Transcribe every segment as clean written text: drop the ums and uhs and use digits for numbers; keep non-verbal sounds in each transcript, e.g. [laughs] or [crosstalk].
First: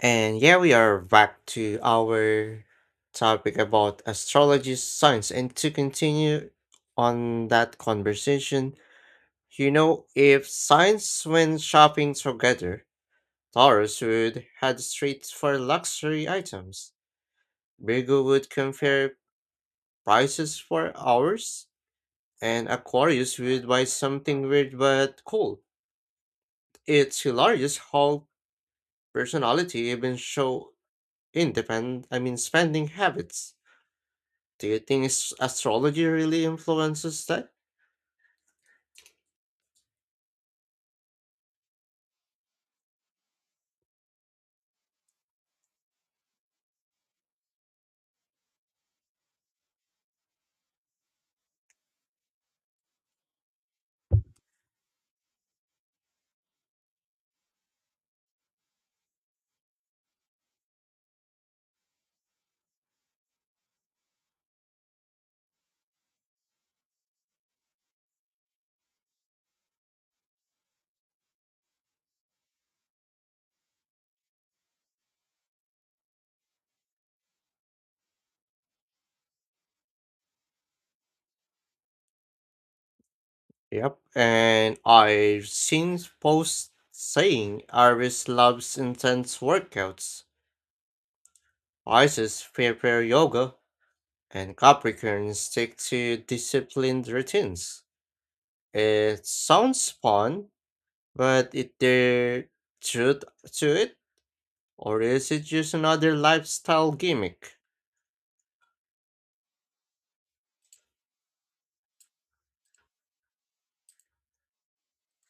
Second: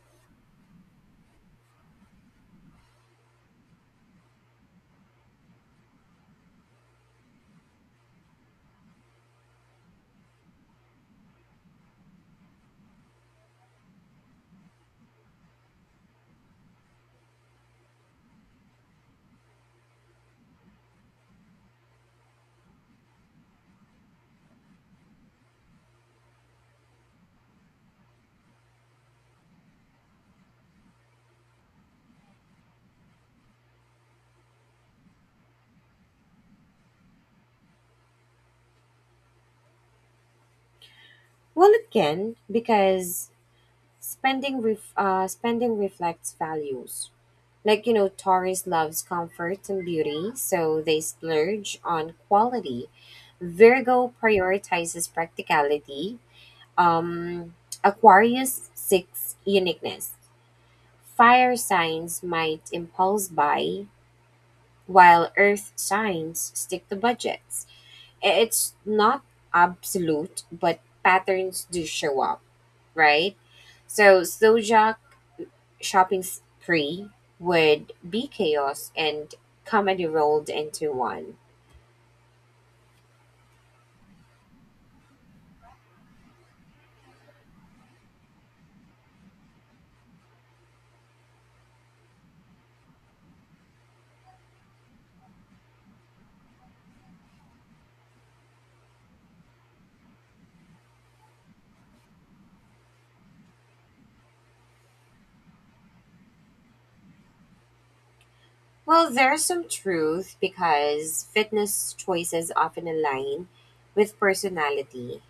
And yeah, we are back to our topic about astrology science. And to continue on that conversation, if science went shopping together, Taurus would head straight for luxury items, Virgo would compare prices for hours, and Aquarius would buy something weird but cool. It's hilarious how personality even show independent, I mean, spending habits. Do you think astrology really influences that? Well, it can because spending reflects values. Like you know, Taurus loves comfort and beauty, so they splurge on quality. Virgo prioritizes practicality. Um, Aquarius seeks uniqueness. Fire signs might impulse buy, while Earth signs stick to budgets. It's not absolute, but patterns do show up, right? So Sojak shopping spree would be chaos and comedy rolled into one. Yep. And I've seen posts saying Aries loves intense workouts, Pisces prepare yoga, and Capricorn stick to disciplined routines. It sounds fun, but is there truth to it? Or is it just another lifestyle gimmick? Well, there's some truth because fitness choices often align with personality.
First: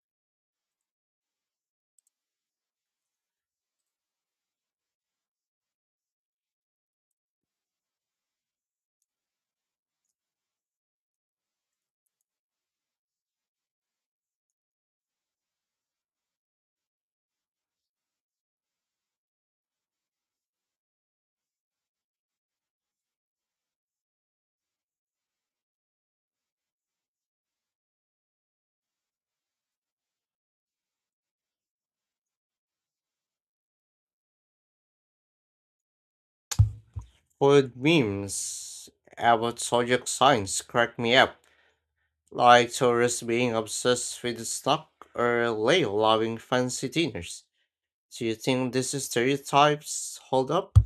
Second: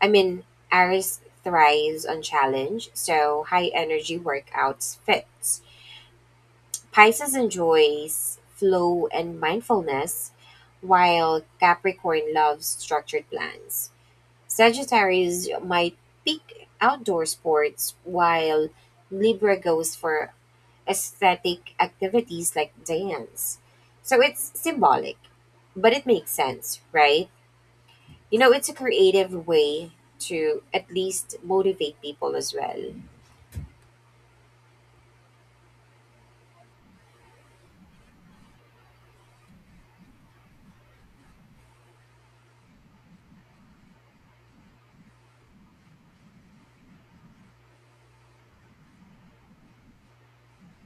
I mean, Aries thrives on challenge, so high energy workouts fits. Pisces enjoys flow and mindfulness, while Capricorn loves structured plans. Sagittarius might pick outdoor sports, while Libra goes for aesthetic activities like dance. So it's symbolic, but it makes sense, right? You know, it's a creative way to at least motivate people as well. Food memes about zodiac signs crack me up like tourists being obsessed with the stock or lay loving fancy dinners. Do you think these stereotypes hold up?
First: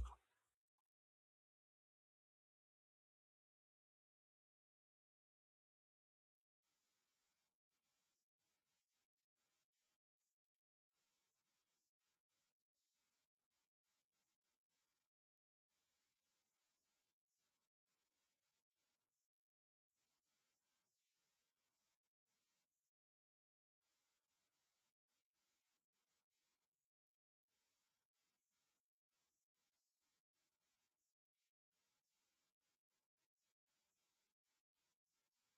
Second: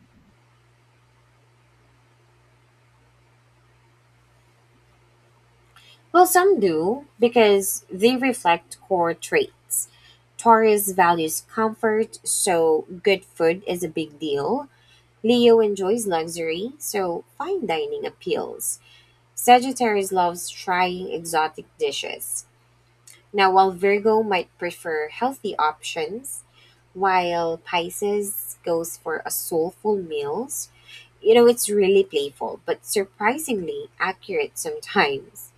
Well, some do because they reflect core traits. Taurus values comfort, so good food is a big deal. Leo enjoys luxury, so fine dining appeals. Sagittarius loves trying exotic dishes. Now, while Virgo might prefer healthy options, while Pisces goes for a soulful meals, you know, it's really playful, but surprisingly accurate sometimes.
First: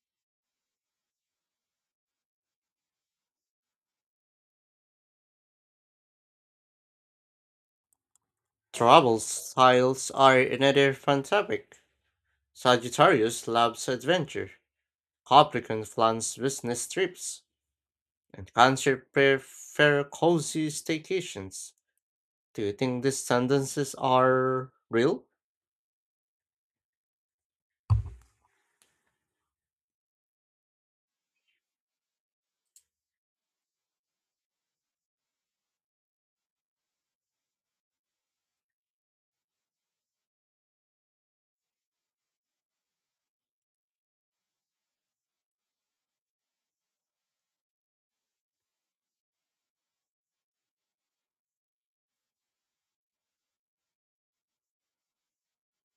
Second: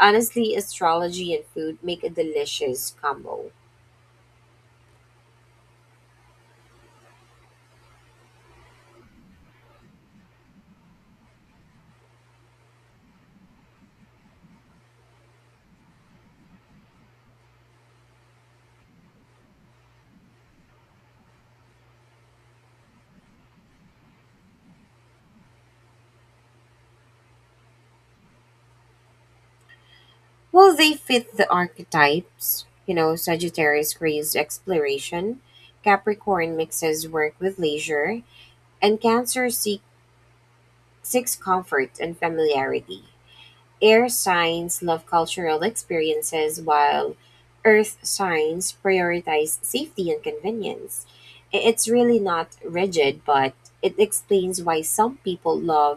Honestly, astrology and food make a delicious combo. Travel styles are another fun topic. Sagittarius loves adventure. Capricorn plans business trips. And Cancer prefer cozy staycations. Do you think these tendencies are real? Well, they fit the archetypes. You know, Sagittarius craves exploration, Capricorn mixes work with leisure, and Cancer seeks comfort and familiarity. Air signs love cultural experiences, while Earth signs prioritize safety and convenience. It's really not rigid, but it explains why some people love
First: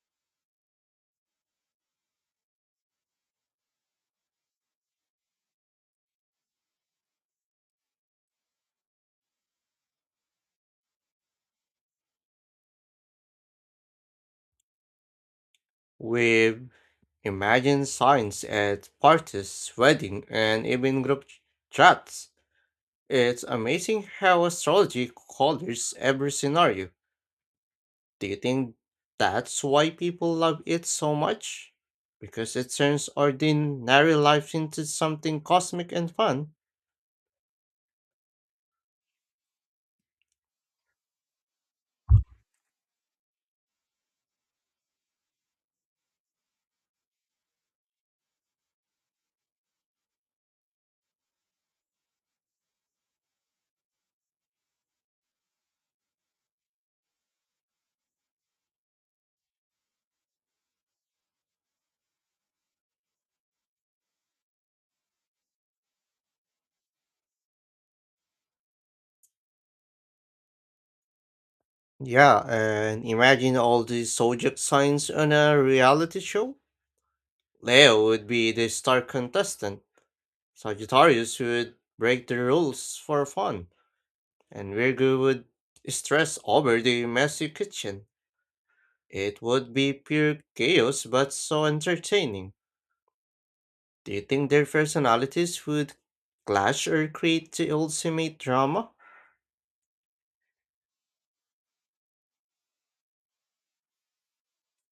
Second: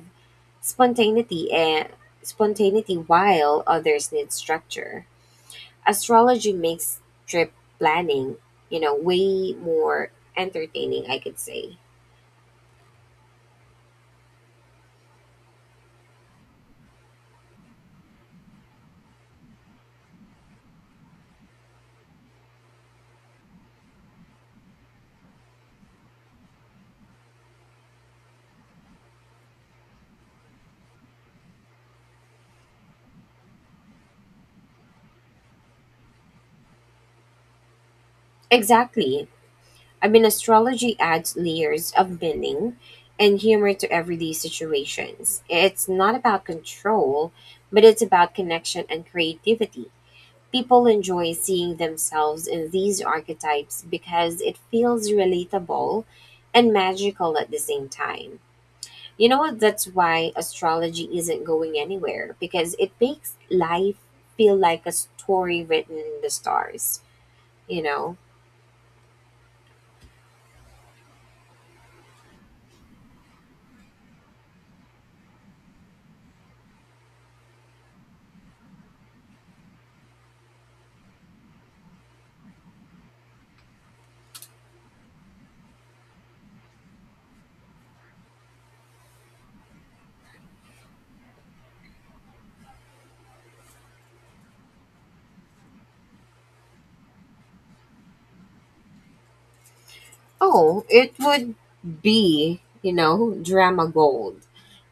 spontaneity and spontaneity while others need structure. Astrology makes trip planning, you know, way more entertaining, I could say. We've imagined signs at parties, wedding, and even group chats. It's amazing how astrology colors every scenario. Do you think that's why people love it so much? Because it turns ordinary life into something cosmic and fun. Exactly. I mean, astrology adds layers of meaning and humor to everyday situations. It's not about control, but it's about connection and creativity. People enjoy seeing themselves in these archetypes because it feels relatable and magical at the same time. You know what? That's why astrology isn't going anywhere, because it makes life feel like a story written in the stars, you know? Yeah, and imagine all these zodiac signs on a reality show. Leo would be the star contestant. Sagittarius would break the rules for fun. And Virgo would stress over the messy kitchen. It would be pure chaos, but so entertaining. Do you think their personalities would clash or create the ultimate drama? Oh, it would be, you know, drama gold.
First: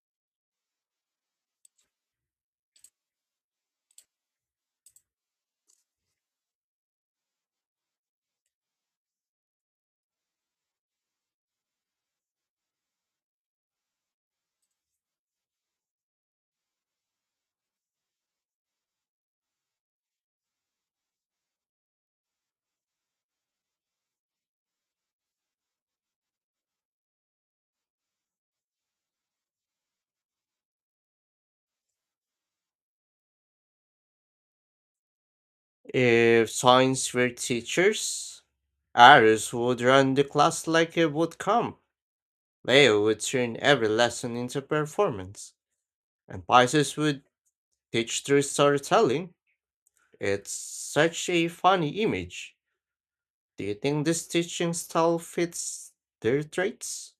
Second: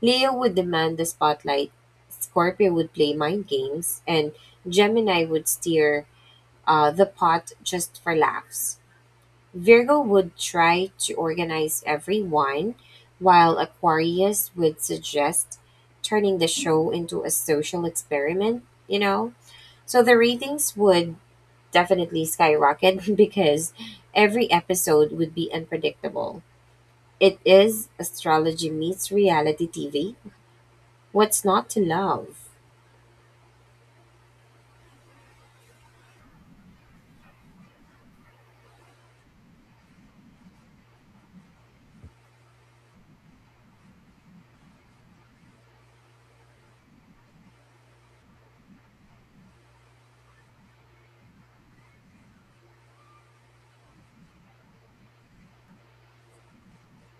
Leo would demand the spotlight, Scorpio would play mind games, and Gemini would steer the pot just for laughs. Virgo would try to organize everyone, while Aquarius would suggest turning the show into a social experiment, you know? So the ratings would definitely skyrocket [laughs] because every episode would be unpredictable. It is astrology meets reality TV. What's not to love? If science were teachers, Aris would run the class like a boot camp. Leo would turn every lesson into performance, and Pisces would teach through storytelling. It's such a funny image. Do you think this teaching style fits their traits?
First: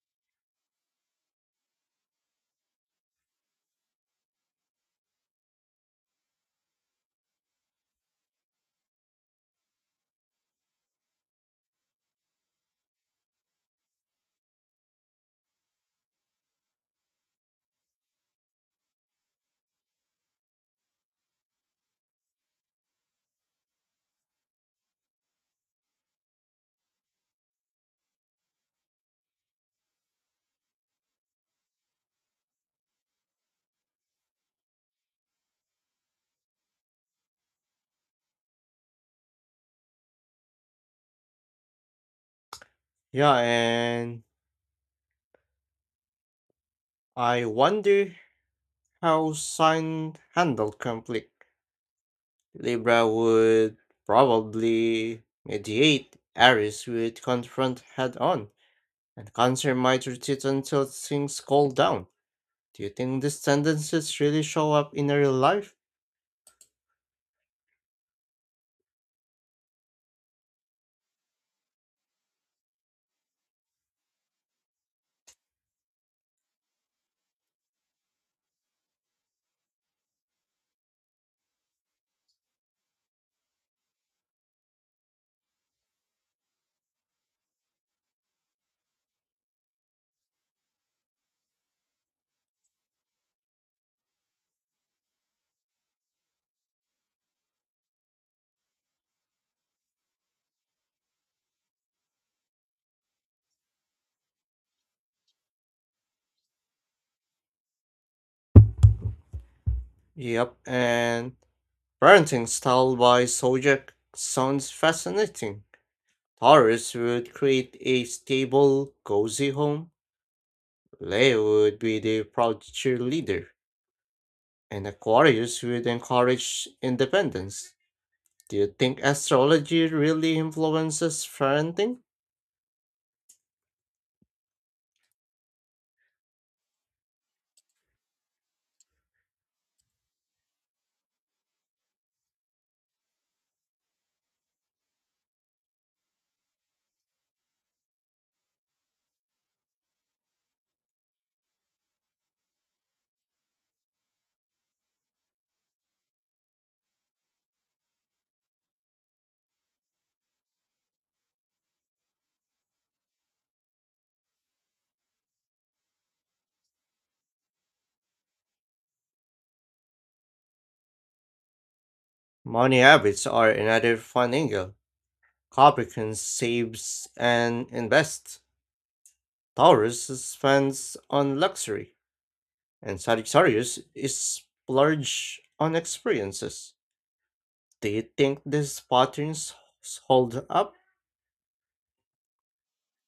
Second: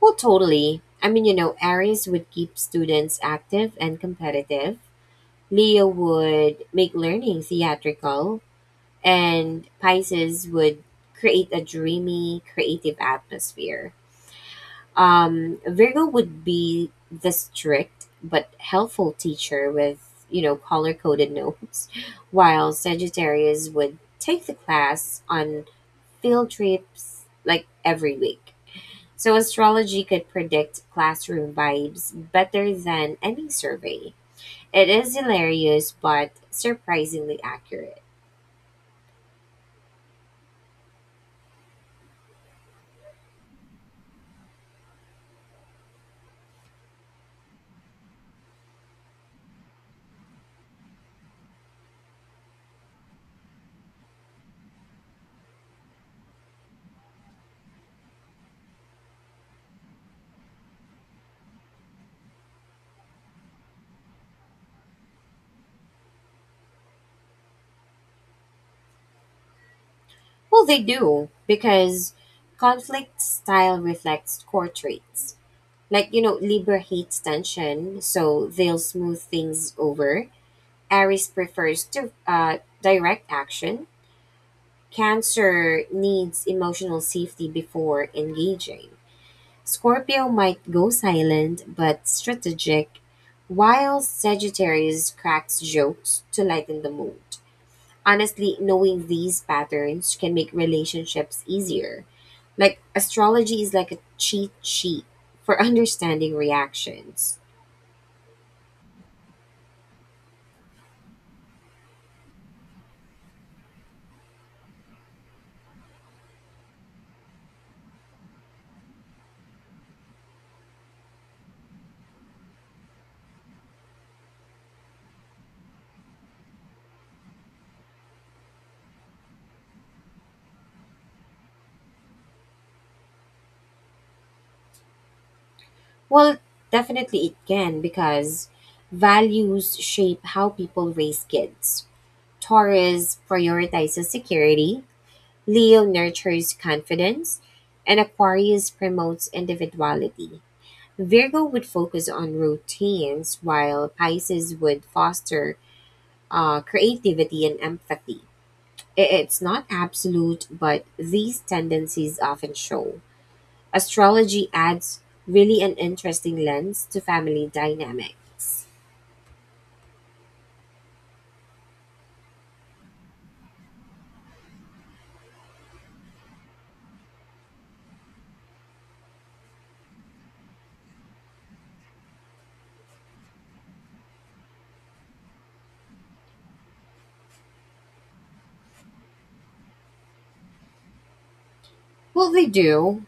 Well, totally. I mean, you know, Aries would keep students active and competitive. Leo would make learning theatrical, and Pisces would create a dreamy, creative atmosphere. Virgo would be the strict but helpful teacher with, you know, color coded notes, while Sagittarius would take the class on field trips like every week. So, astrology could predict classroom vibes better than any survey. It is hilarious but surprisingly accurate. Yeah, and I wonder how Sign handled conflict. Libra would probably mediate, Aries would confront head on, and Cancer might retreat until things cool down. Do you think these tendencies really show up in real life? Well, they do, because conflict style reflects core traits. Like, you know, Libra hates tension, so they'll smooth things over. Aries prefers to, direct action. Cancer needs emotional safety before engaging. Scorpio might go silent but strategic, while Sagittarius cracks jokes to lighten the mood. Honestly, knowing these patterns can make relationships easier. Like, astrology is like a cheat sheet for [laughs] understanding reactions. Yep, and parenting style by Sojak sounds fascinating. Taurus would create a stable, cozy home. Leo would be the proud cheerleader. And Aquarius would encourage independence. Do you think astrology really influences parenting? Well, definitely it can because values shape how people raise kids. Taurus prioritizes security, Leo nurtures confidence, and Aquarius promotes individuality. Virgo would focus on routines, while Pisces would foster creativity and empathy. It's not absolute, but these tendencies often show. Astrology adds really an interesting lens to family dynamics. Money habits are another fun angle. Capricorn saves and invests. Taurus spends on luxury, and Sagittarius is splurge on experiences. Do you think these patterns hold up? Well, they do,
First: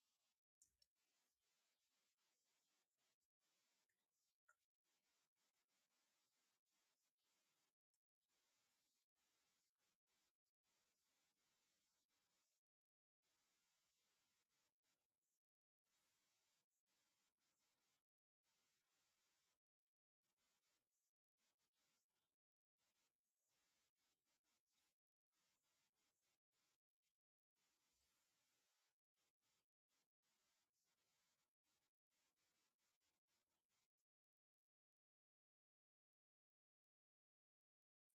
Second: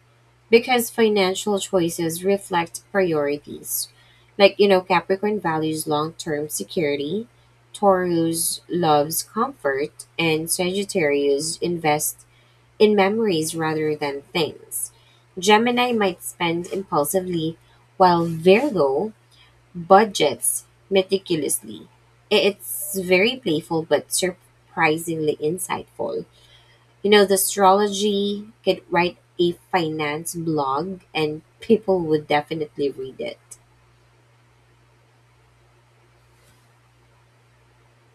because financial choices reflect priorities. Like, you know, Capricorn values long term security, Taurus loves comfort, and Sagittarius invest in memories rather than things. Gemini might spend impulsively, while Virgo budgets meticulously. It's very playful but surprisingly insightful. You know, the astrology could write a finance blog and people would definitely read it.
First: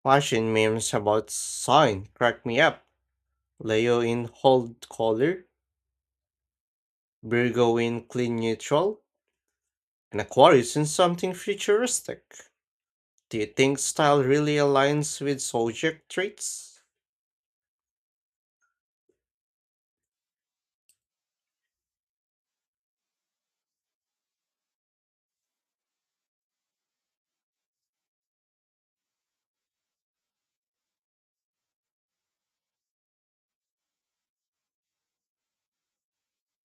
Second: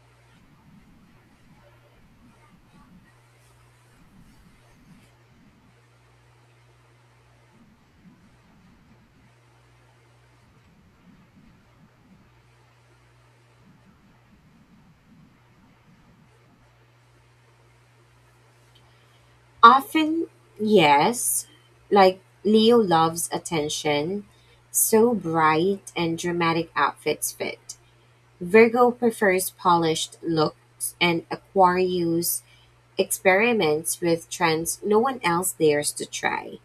Fashion memes about sign crack me up. Leo in hold color Burgoyne clean neutral, and Aquarius in something futuristic. Do you think style really aligns with subject traits? Often, yes, like Leo loves attention, so bright and dramatic outfits fit. Virgo prefers polished looks, and Aquarius experiments with trends no one else dares to try.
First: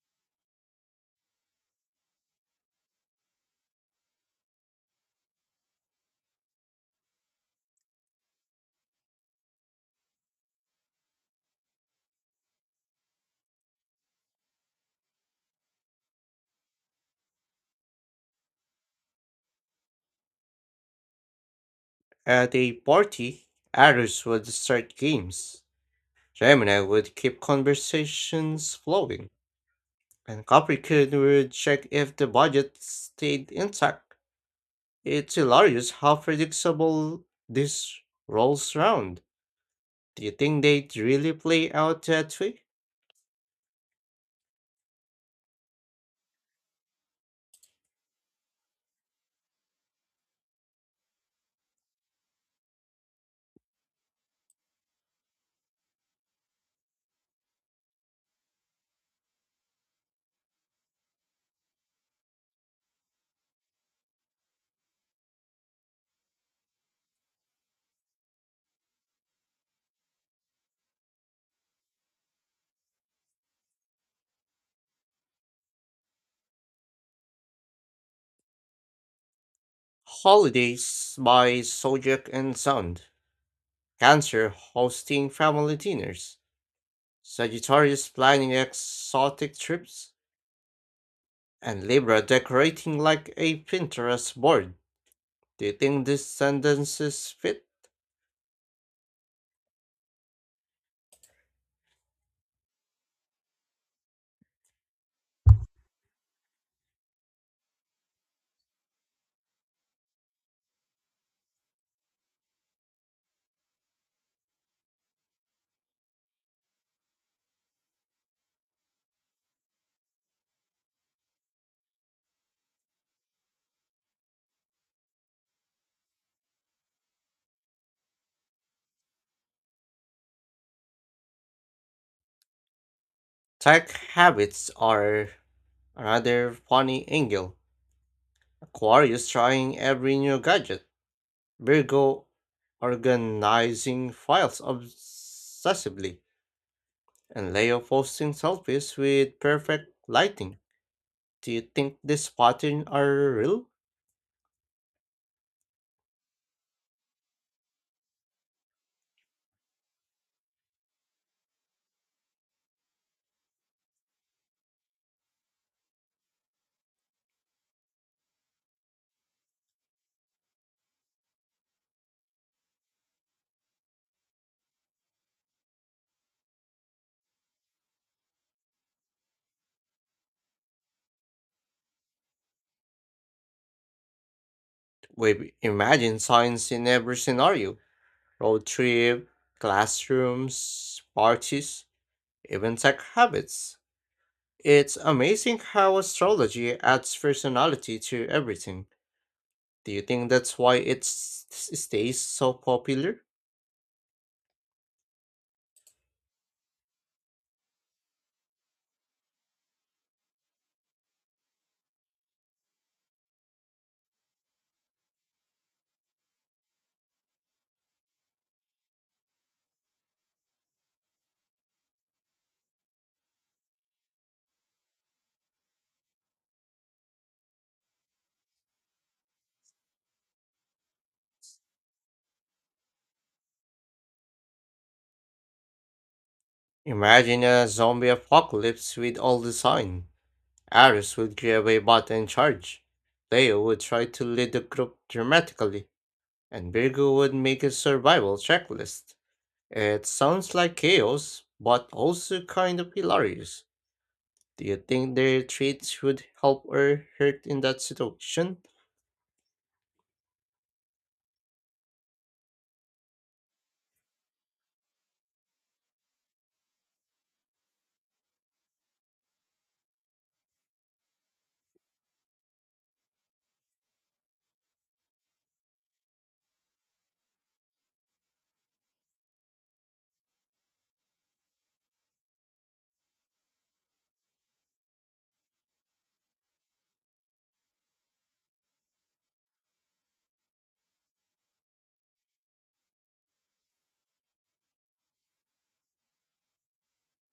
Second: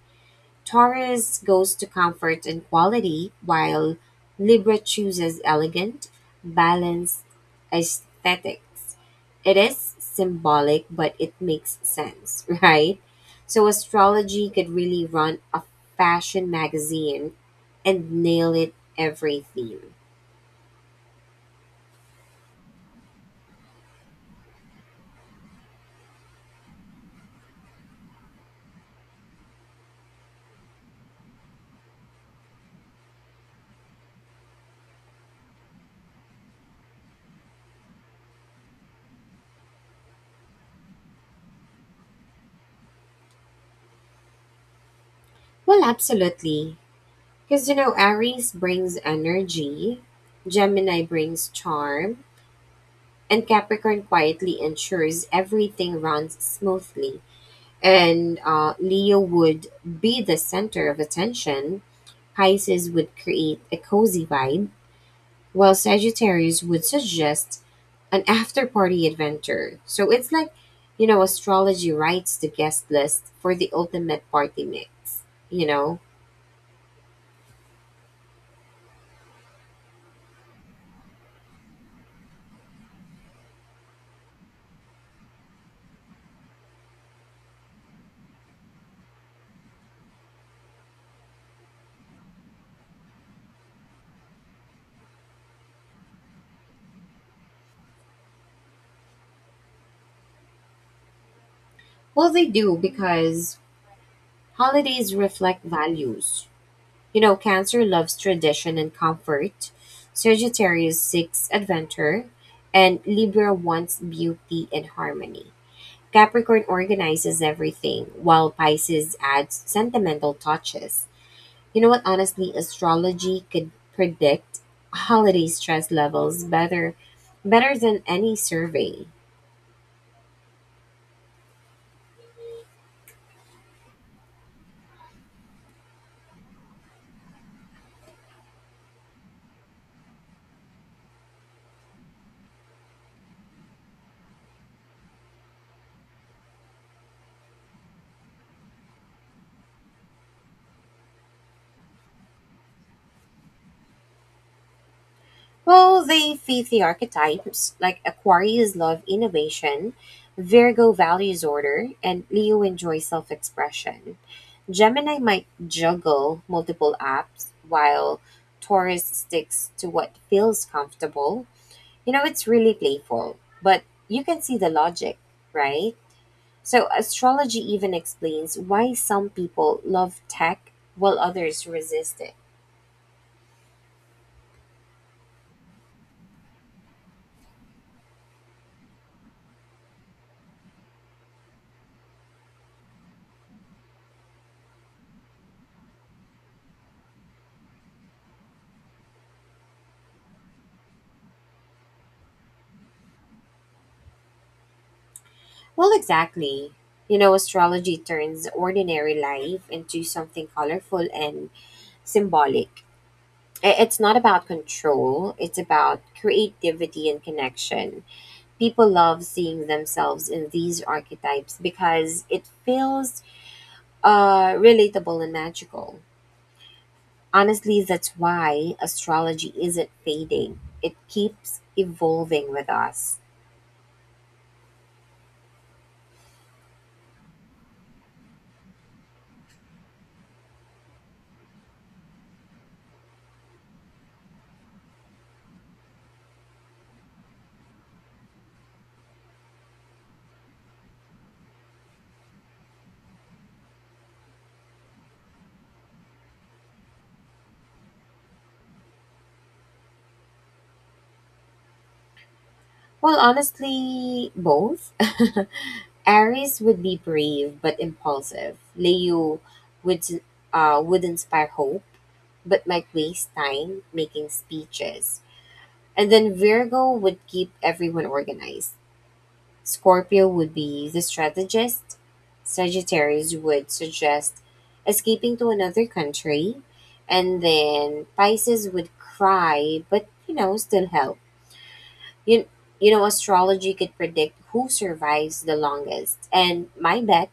Taurus goes to comfort and quality, while Libra chooses elegant, balanced aesthetics. It is symbolic, but it makes sense, [laughs] right? So astrology could really run a fashion magazine and nail it every theme. At a party, Aries would start games, Gemini would keep conversations flowing, and Capricorn would check if the budget stayed intact. It's hilarious how predictable these rolls round. Do you think they'd really play out that way? Well, absolutely. Because, you know, Aries brings energy, Gemini brings charm, and Capricorn quietly ensures everything runs smoothly. And Leo would be the center of attention, Pisces would create a cozy vibe, while Sagittarius would suggest an after party adventure. So it's like, you know, astrology writes the guest list for the ultimate party mix, you know? Holidays by Sojak and Sound. Cancer hosting family dinners, Sagittarius planning exotic trips, and Libra decorating like a Pinterest board. Do you think these tendencies fit? Well, they do because holidays reflect values. You know, Cancer loves tradition and comfort, Sagittarius seeks adventure, and Libra wants beauty and harmony. Capricorn organizes everything, while Pisces adds sentimental touches. You know what? Honestly, astrology could predict holiday stress levels better than any survey. Tech habits are another funny angle. Aquarius trying every new gadget, Virgo organizing files obsessively, and Leo posting selfies with perfect lighting. Do you think these patterns are real? Well, they fit the archetypes. Like Aquarius love innovation, Virgo values order, and Leo enjoys self expression. Gemini might juggle multiple apps, while Taurus sticks to what feels comfortable. You know, it's really playful, but you can see the logic, right? So, astrology even explains why some people love tech while others resist it. We've imagined science in every scenario road trip, classrooms, parties, even tech habits. It's amazing how astrology adds personality to everything. Do you think that's why it stays so popular? Well, exactly. You know, astrology turns ordinary life into something colorful and symbolic. It's not about control, it's about creativity and connection. People love seeing themselves in these archetypes because it feels relatable and magical. Honestly, that's why astrology isn't fading, it keeps evolving with us. Imagine a zombie apocalypse with all the sign. Aries would grab a bat and charge. Leo would try to lead the group dramatically, and Virgo would make a survival checklist. It sounds like chaos, but also kind of hilarious. Do you think their traits would help or hurt in that situation? Well, honestly, both. [laughs] Aries would be brave but impulsive. Leo would would inspire hope but might waste time making speeches. And then Virgo would keep everyone organized. Scorpio would be the strategist. Sagittarius would suggest escaping to another country. And then Pisces would cry but, you know, still help. You, you know, astrology could predict who survives the longest. And my bet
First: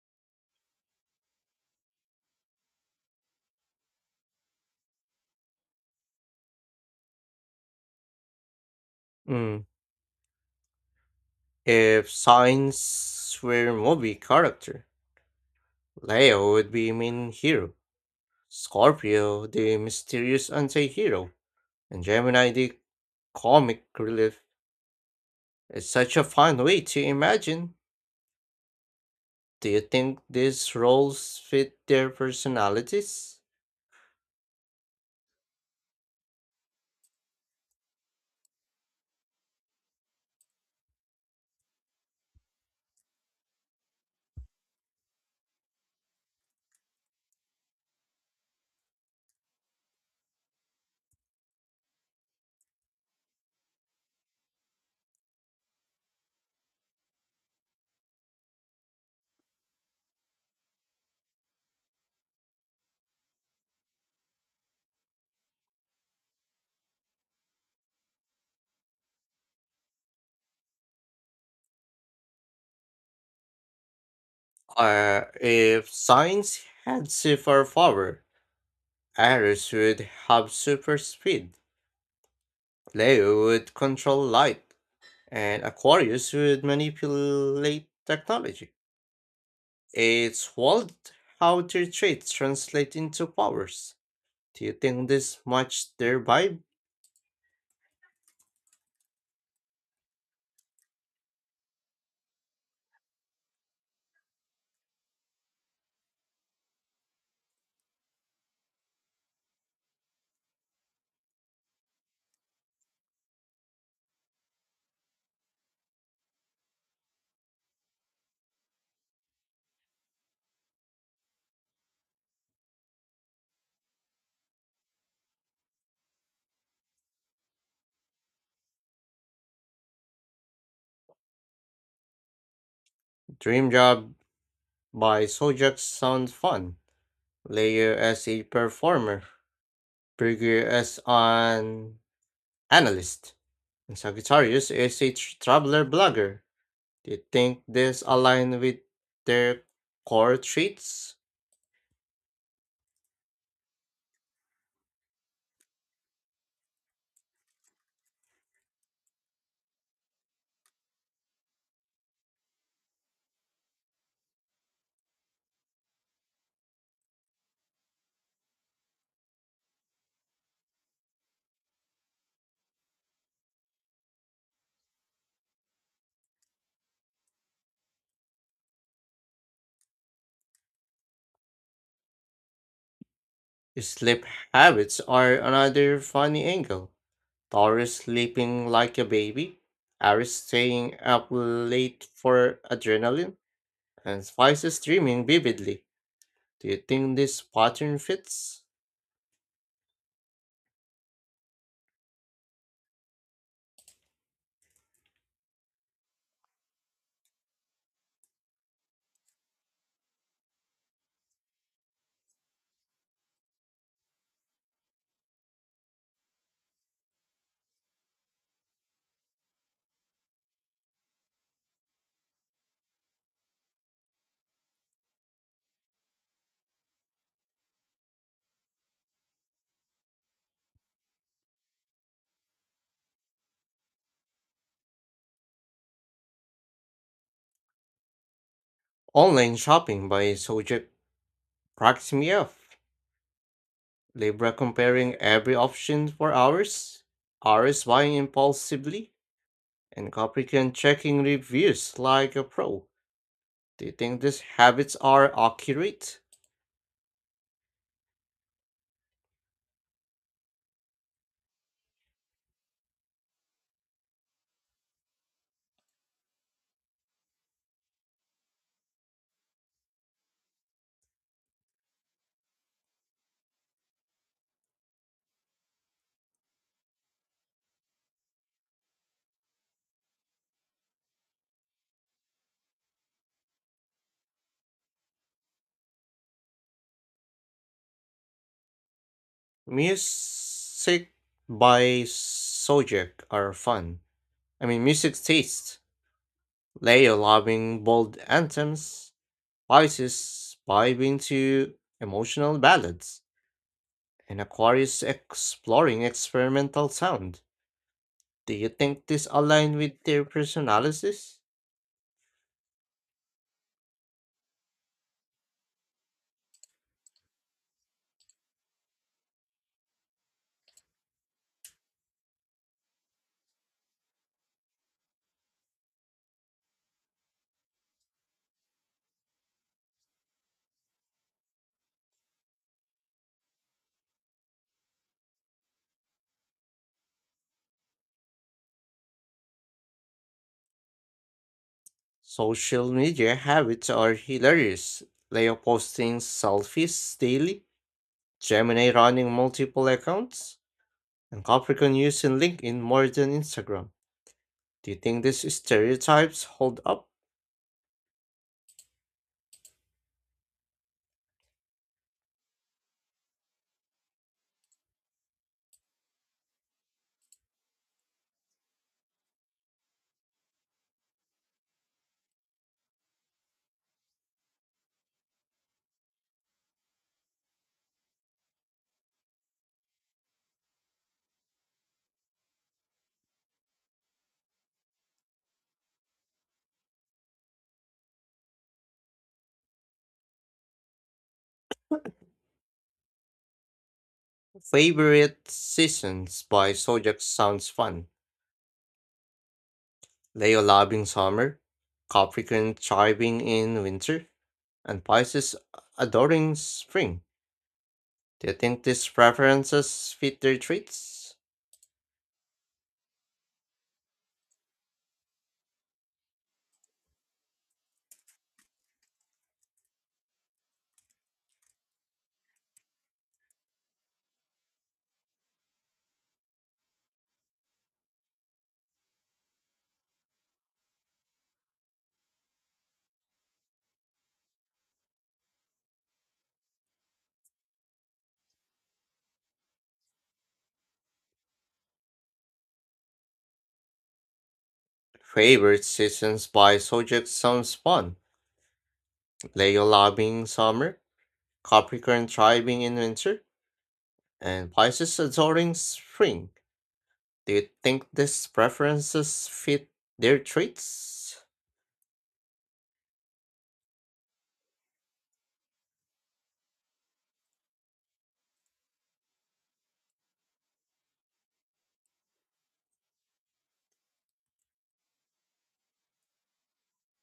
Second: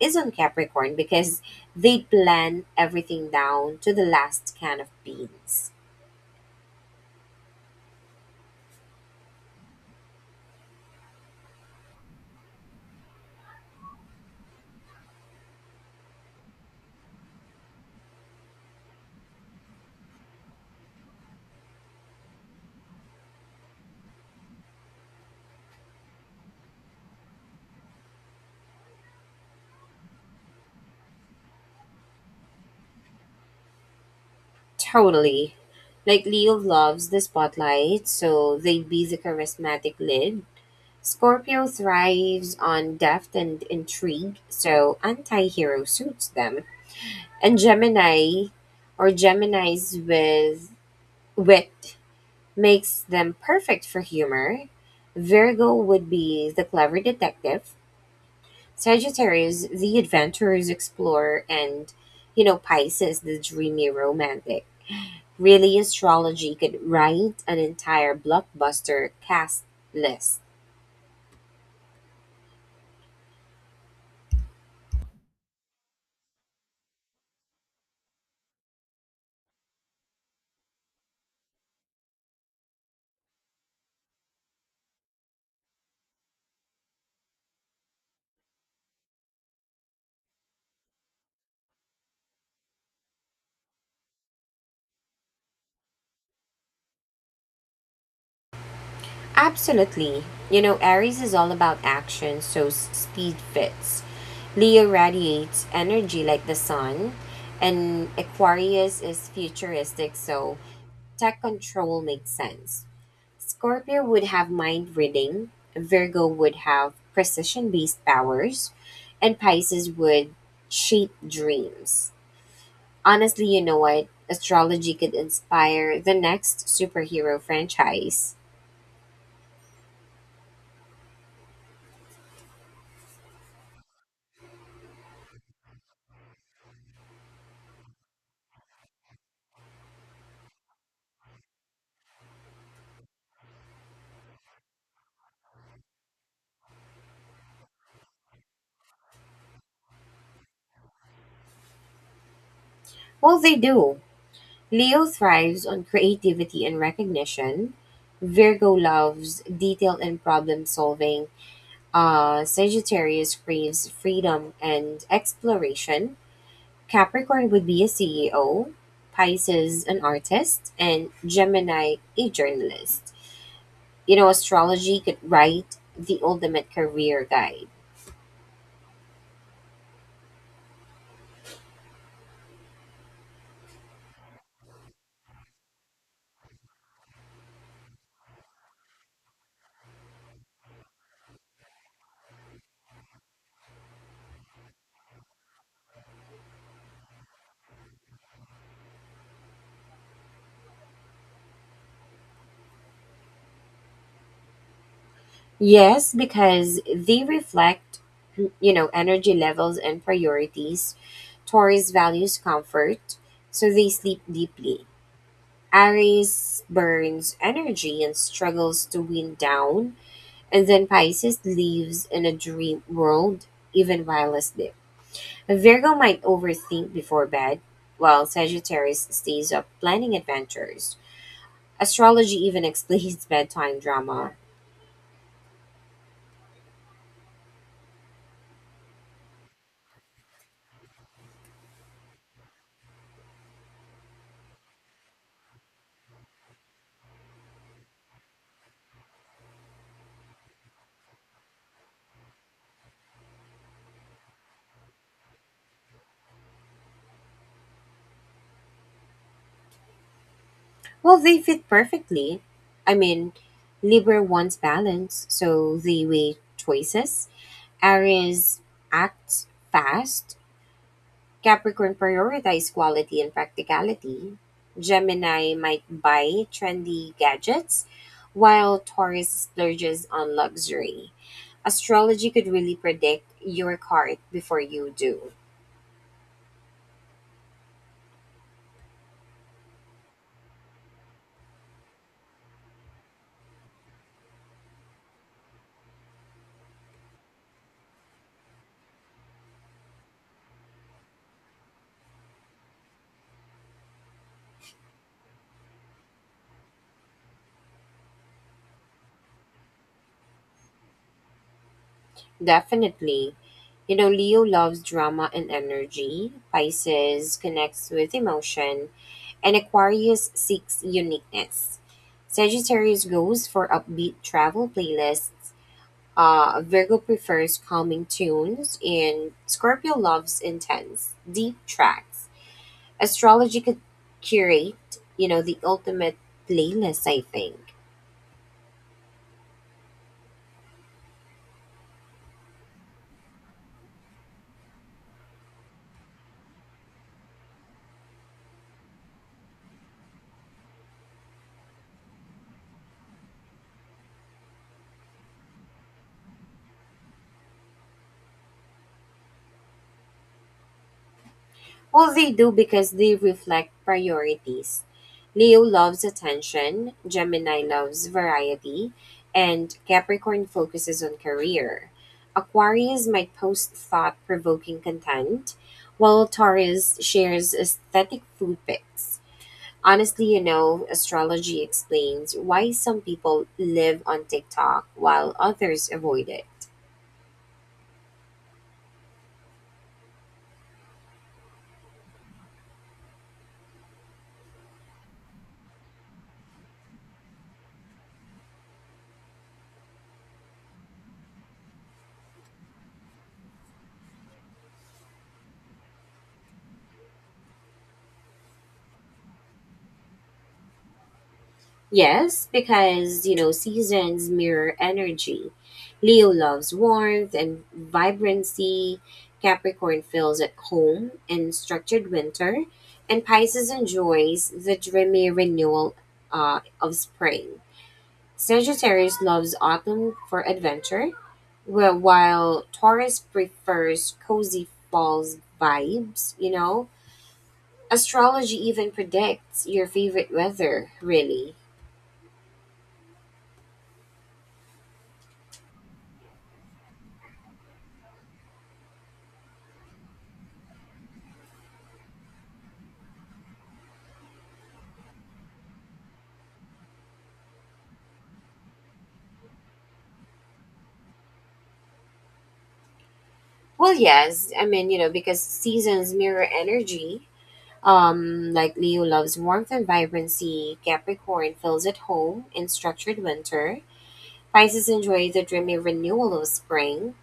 is on Capricorn because they plan everything down to the last can of beans. Mm. If signs were movie character, Leo would be main hero, Scorpio the mysterious anti-hero, and Gemini the comic relief. It's such a fun way to imagine. Do you think these roles fit their personalities? Totally. Like Leo loves the spotlight, so they'd be the charismatic lead. Scorpio thrives on depth and intrigue, so anti hero suits them. And Gemini's with wit makes them perfect for humor. Virgo would be the clever detective, Sagittarius the adventurous explorer, and you know, Pisces the dreamy romantic. Really, astrology could write an entire blockbuster cast list. Or if science had superpower, power, Iris would have super speed, Leo would control light, and Aquarius would manipulate technology. It's wild how their traits translate into powers. Do you think this match their vibe? Absolutely. You know, Aries is all about action, so speed fits. Leo radiates energy like the sun, and Aquarius is futuristic, so tech control makes sense. Scorpio would have mind reading, Virgo would have precision based powers, and Pisces would shape dreams. Honestly, you know what? Astrology could inspire the next superhero franchise. Dream Job by Sojak sounds fun. Leo as a performer Berger as an analyst, and Sagittarius is a traveler blogger. Do you think this align with their core traits? Well, they do. Leo thrives on creativity and recognition. Virgo loves detail and problem solving. Sagittarius craves freedom and exploration. Capricorn would be a CEO, Pisces, an artist, and Gemini, a journalist. You know, astrology could write the ultimate career guide. Sleep habits are another funny angle. Taurus sleeping like a baby, Aries staying up late for adrenaline, and Pisces dreaming vividly. Do you think this pattern fits? Yes, because they reflect, you know, energy levels and priorities. Taurus values comfort, so they sleep deeply. Aries burns energy and struggles to wind down, and then Pisces lives in a dream world even while asleep. Virgo might overthink before bed, while Sagittarius stays up planning adventures. Astrology even explains [laughs] bedtime drama. Online shopping by Sojek cracks me up. Libra comparing every option for hours, Aries buying impulsively, and Capricorn checking reviews like a pro. Do you think these habits are accurate? Well, they fit perfectly. I mean, Libra wants balance, so they weigh choices. Aries acts fast. Capricorn prioritize quality and practicality. Gemini might buy trendy gadgets, while Taurus splurges on luxury. Astrology could really predict your card before you do. Music by Sojek are fun. I mean, music taste. Leo loving bold anthems, Pisces vibing to emotional ballads, and Aquarius exploring experimental sound. Do you think this aligns with their personalities? Definitely. You know, Leo loves drama and energy. Pisces connects with emotion. And Aquarius seeks uniqueness. Sagittarius goes for upbeat travel playlists. Virgo prefers calming tunes, and Scorpio loves intense, deep tracks. Astrology could curate, you know, the ultimate playlist, I think. Social media habits are hilarious. Leo posting selfies daily, Gemini running multiple accounts, and Capricorn using LinkedIn more than Instagram. Do you think these stereotypes hold up? Well, they do because they reflect priorities. Leo loves attention, Gemini loves variety, and Capricorn focuses on career. Aquarius might post thought provoking content, while Taurus shares aesthetic food pics. Honestly, you know, astrology explains why some people live on TikTok while others avoid it. Favorite seasons by Sojak sounds fun. Leo loving summer, Capricorn thriving in winter, and Pisces adoring spring. Do you think these preferences fit their treats? Yes, because, you know, seasons mirror energy. Leo loves warmth and vibrancy. Capricorn feels at home in structured winter. And Pisces enjoys the dreamy renewal of spring. Sagittarius loves autumn for adventure, while Taurus prefers cozy falls vibes, you know? Astrology even predicts your favorite weather, really. Favorite seasons by subject sounds fun. Leo loving summer, Capricorn thriving in winter, and Pisces adoring spring. Do you think these preferences fit their traits? Well, yes. I mean, you know, because seasons mirror energy. Like Leo loves warmth and vibrancy, Capricorn feels at home in structured winter, Pisces enjoys the dreamy renewal of spring,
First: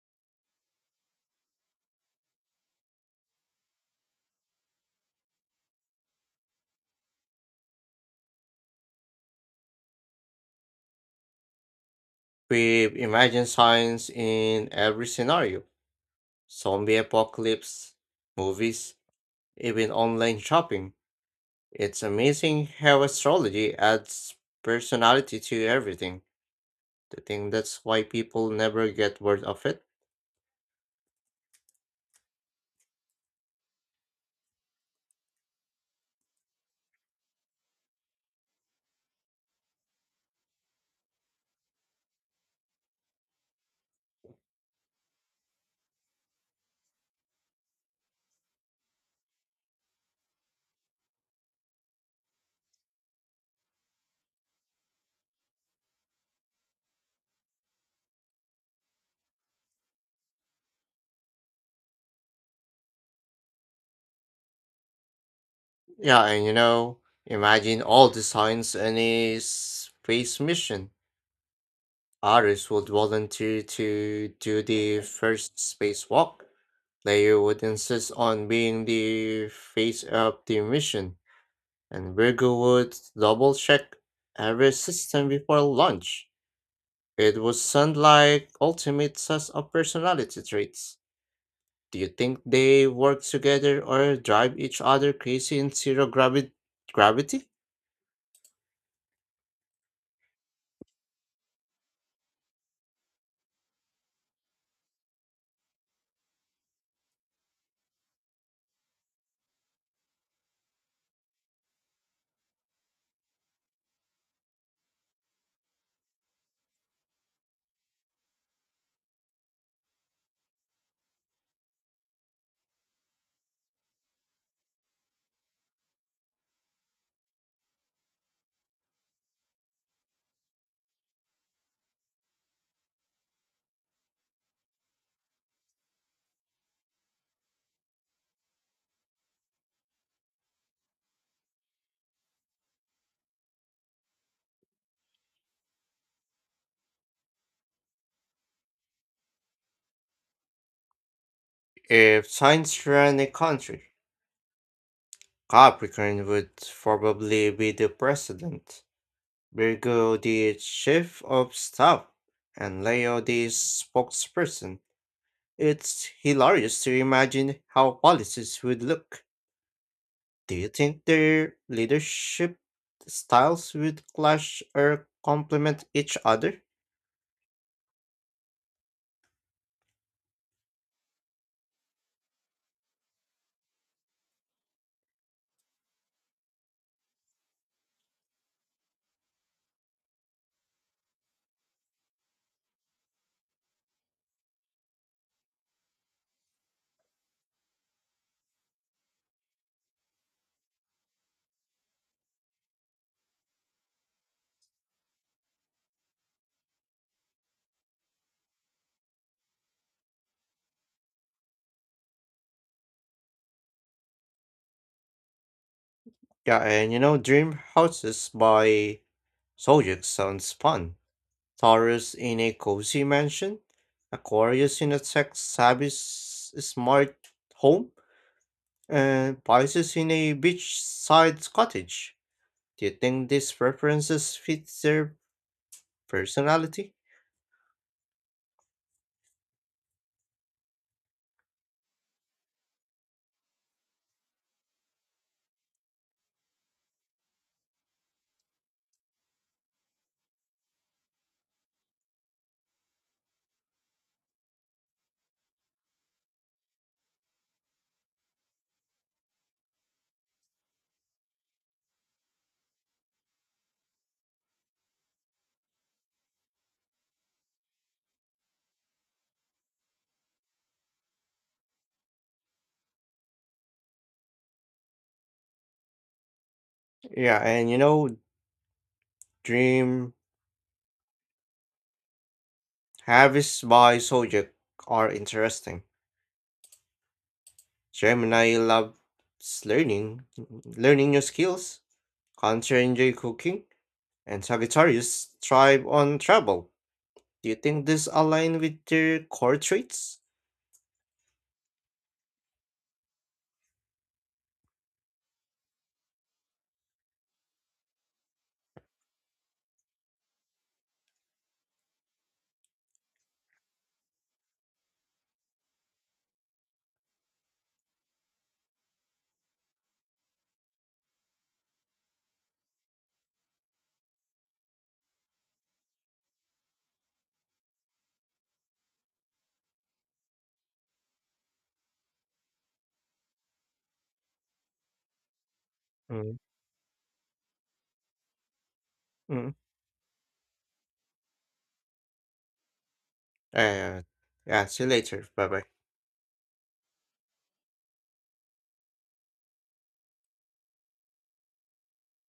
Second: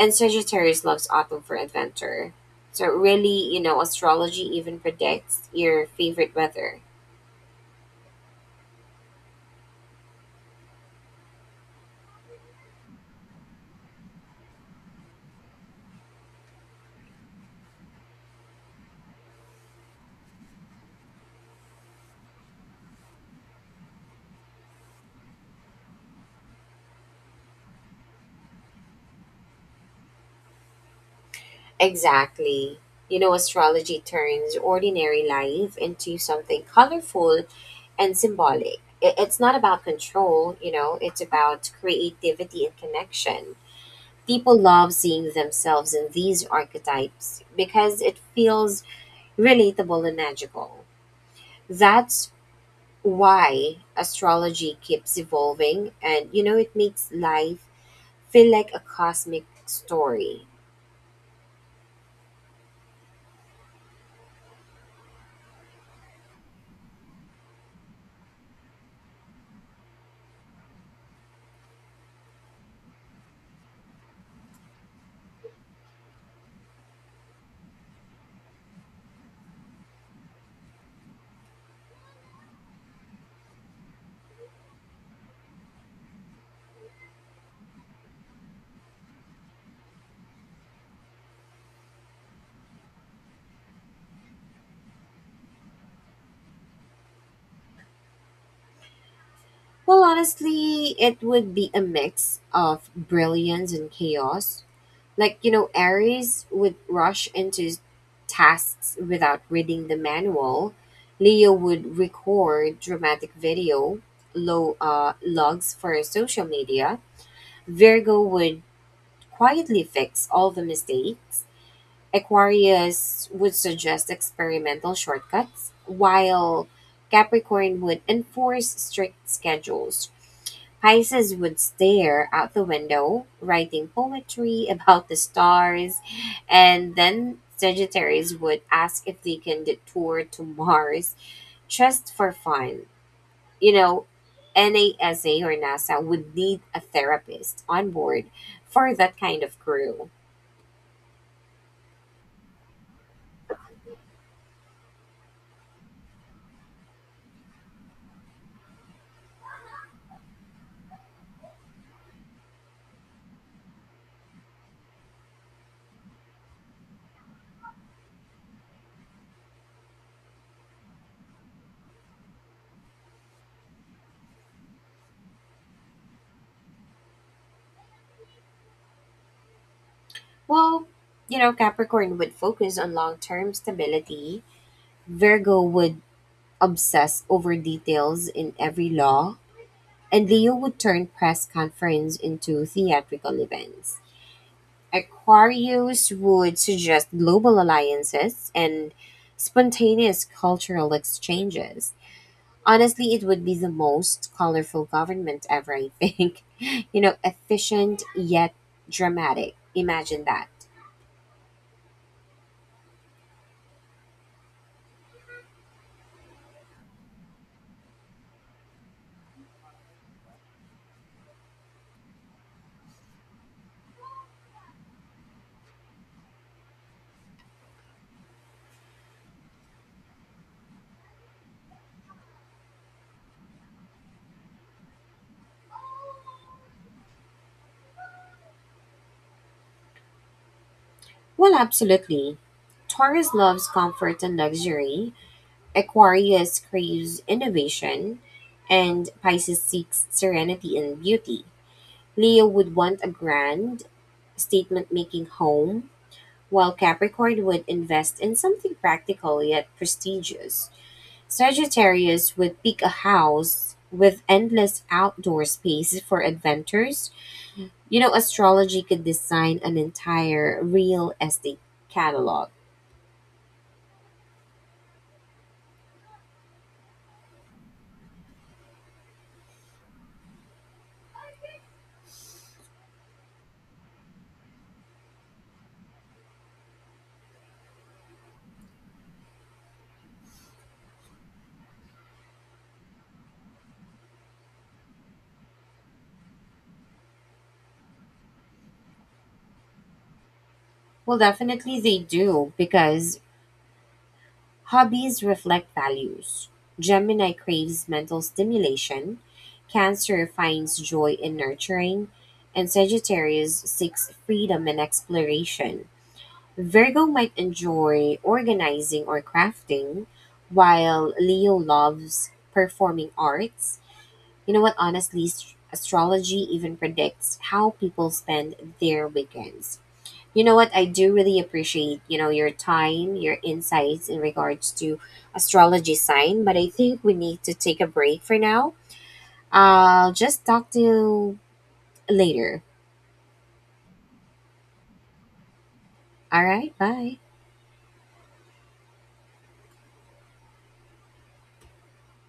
and Sagittarius loves autumn for adventure. So, really, you know, astrology even predicts your favorite weather. We've imagined science in every scenario. Zombie apocalypse, movies, even online shopping. It's amazing how astrology adds personality to everything. I think that's why people never get word of it. Exactly. You know, astrology turns ordinary life into something colorful and symbolic. It's not about control, you know, it's about creativity and connection. People love seeing themselves in these archetypes because it feels relatable and magical. That's why astrology keeps evolving and, you know, it makes life feel like a cosmic story. Yeah, and imagine all the science in a space mission. Others would volunteer to do the first spacewalk. Leia would insist on being the face of the mission, and Virgo would double check every system before launch. It would sound like ultimate test of personality traits. Do you think they work together or drive each other crazy in zero gravity? Well, honestly, it would be a mix of brilliance and chaos. Like, you know, Aries would rush into tasks without reading the manual. Leo would record dramatic video low logs for social media. Virgo would quietly fix all the mistakes. Aquarius would suggest experimental shortcuts, while Capricorn would enforce strict schedules. Pisces would stare out the window, writing poetry [laughs] about the stars, and then Sagittarius would ask if they can detour to Mars just for fun. You know, NASA or NASA would need a therapist on board for that kind of crew. If science ran a country, Capricorn would probably be the president, Virgo the chief of staff, and Leo the spokesperson. It's hilarious to imagine how policies would look. Do you think their leadership styles would clash or complement each other? Well, you know, Capricorn would focus on long term stability, Virgo would obsess over details in every law and Leo would turn press conference into theatrical events. Aquarius would suggest global alliances and spontaneous cultural exchanges. Honestly, it would be the most colorful government ever, I think. [laughs] You know, efficient yet dramatic. Imagine that. Yeah, and Dream Houses by Soyuz sounds fun. Taurus in a cozy mansion, Aquarius in a tech-savvy smart home, and Pisces in a beachside cottage. Do you think these preferences fit their personality? Well, absolutely. Taurus loves comfort and luxury, Aquarius craves innovation, and Pisces seeks serenity and beauty. Leo would want a grand, statement-making home, while Capricorn would invest in something practical yet prestigious. Sagittarius would pick a house with endless outdoor space for adventures. You know, astrology could design an entire real estate catalog. Yeah, and Dream Harvest by Sojek are interesting. Gemini loves learning, learning new skills. Cancer enjoy cooking. And Sagittarius thrive on travel. Do you think this align with their core traits? Well, definitely they do because hobbies reflect values. Gemini craves mental stimulation, Cancer finds joy in nurturing, and Sagittarius seeks freedom and exploration. Virgo might enjoy organizing or crafting, while Leo loves performing arts. You know what? Honestly, astrology even predicts how people spend their weekends. You know what? I do really appreciate, you know, your time, your insights in regards to astrology Mm. sign, but I think we need to take a break for now. Mm. I'll just talk to you later. Uh, yeah, see you later. Bye bye. All right, bye.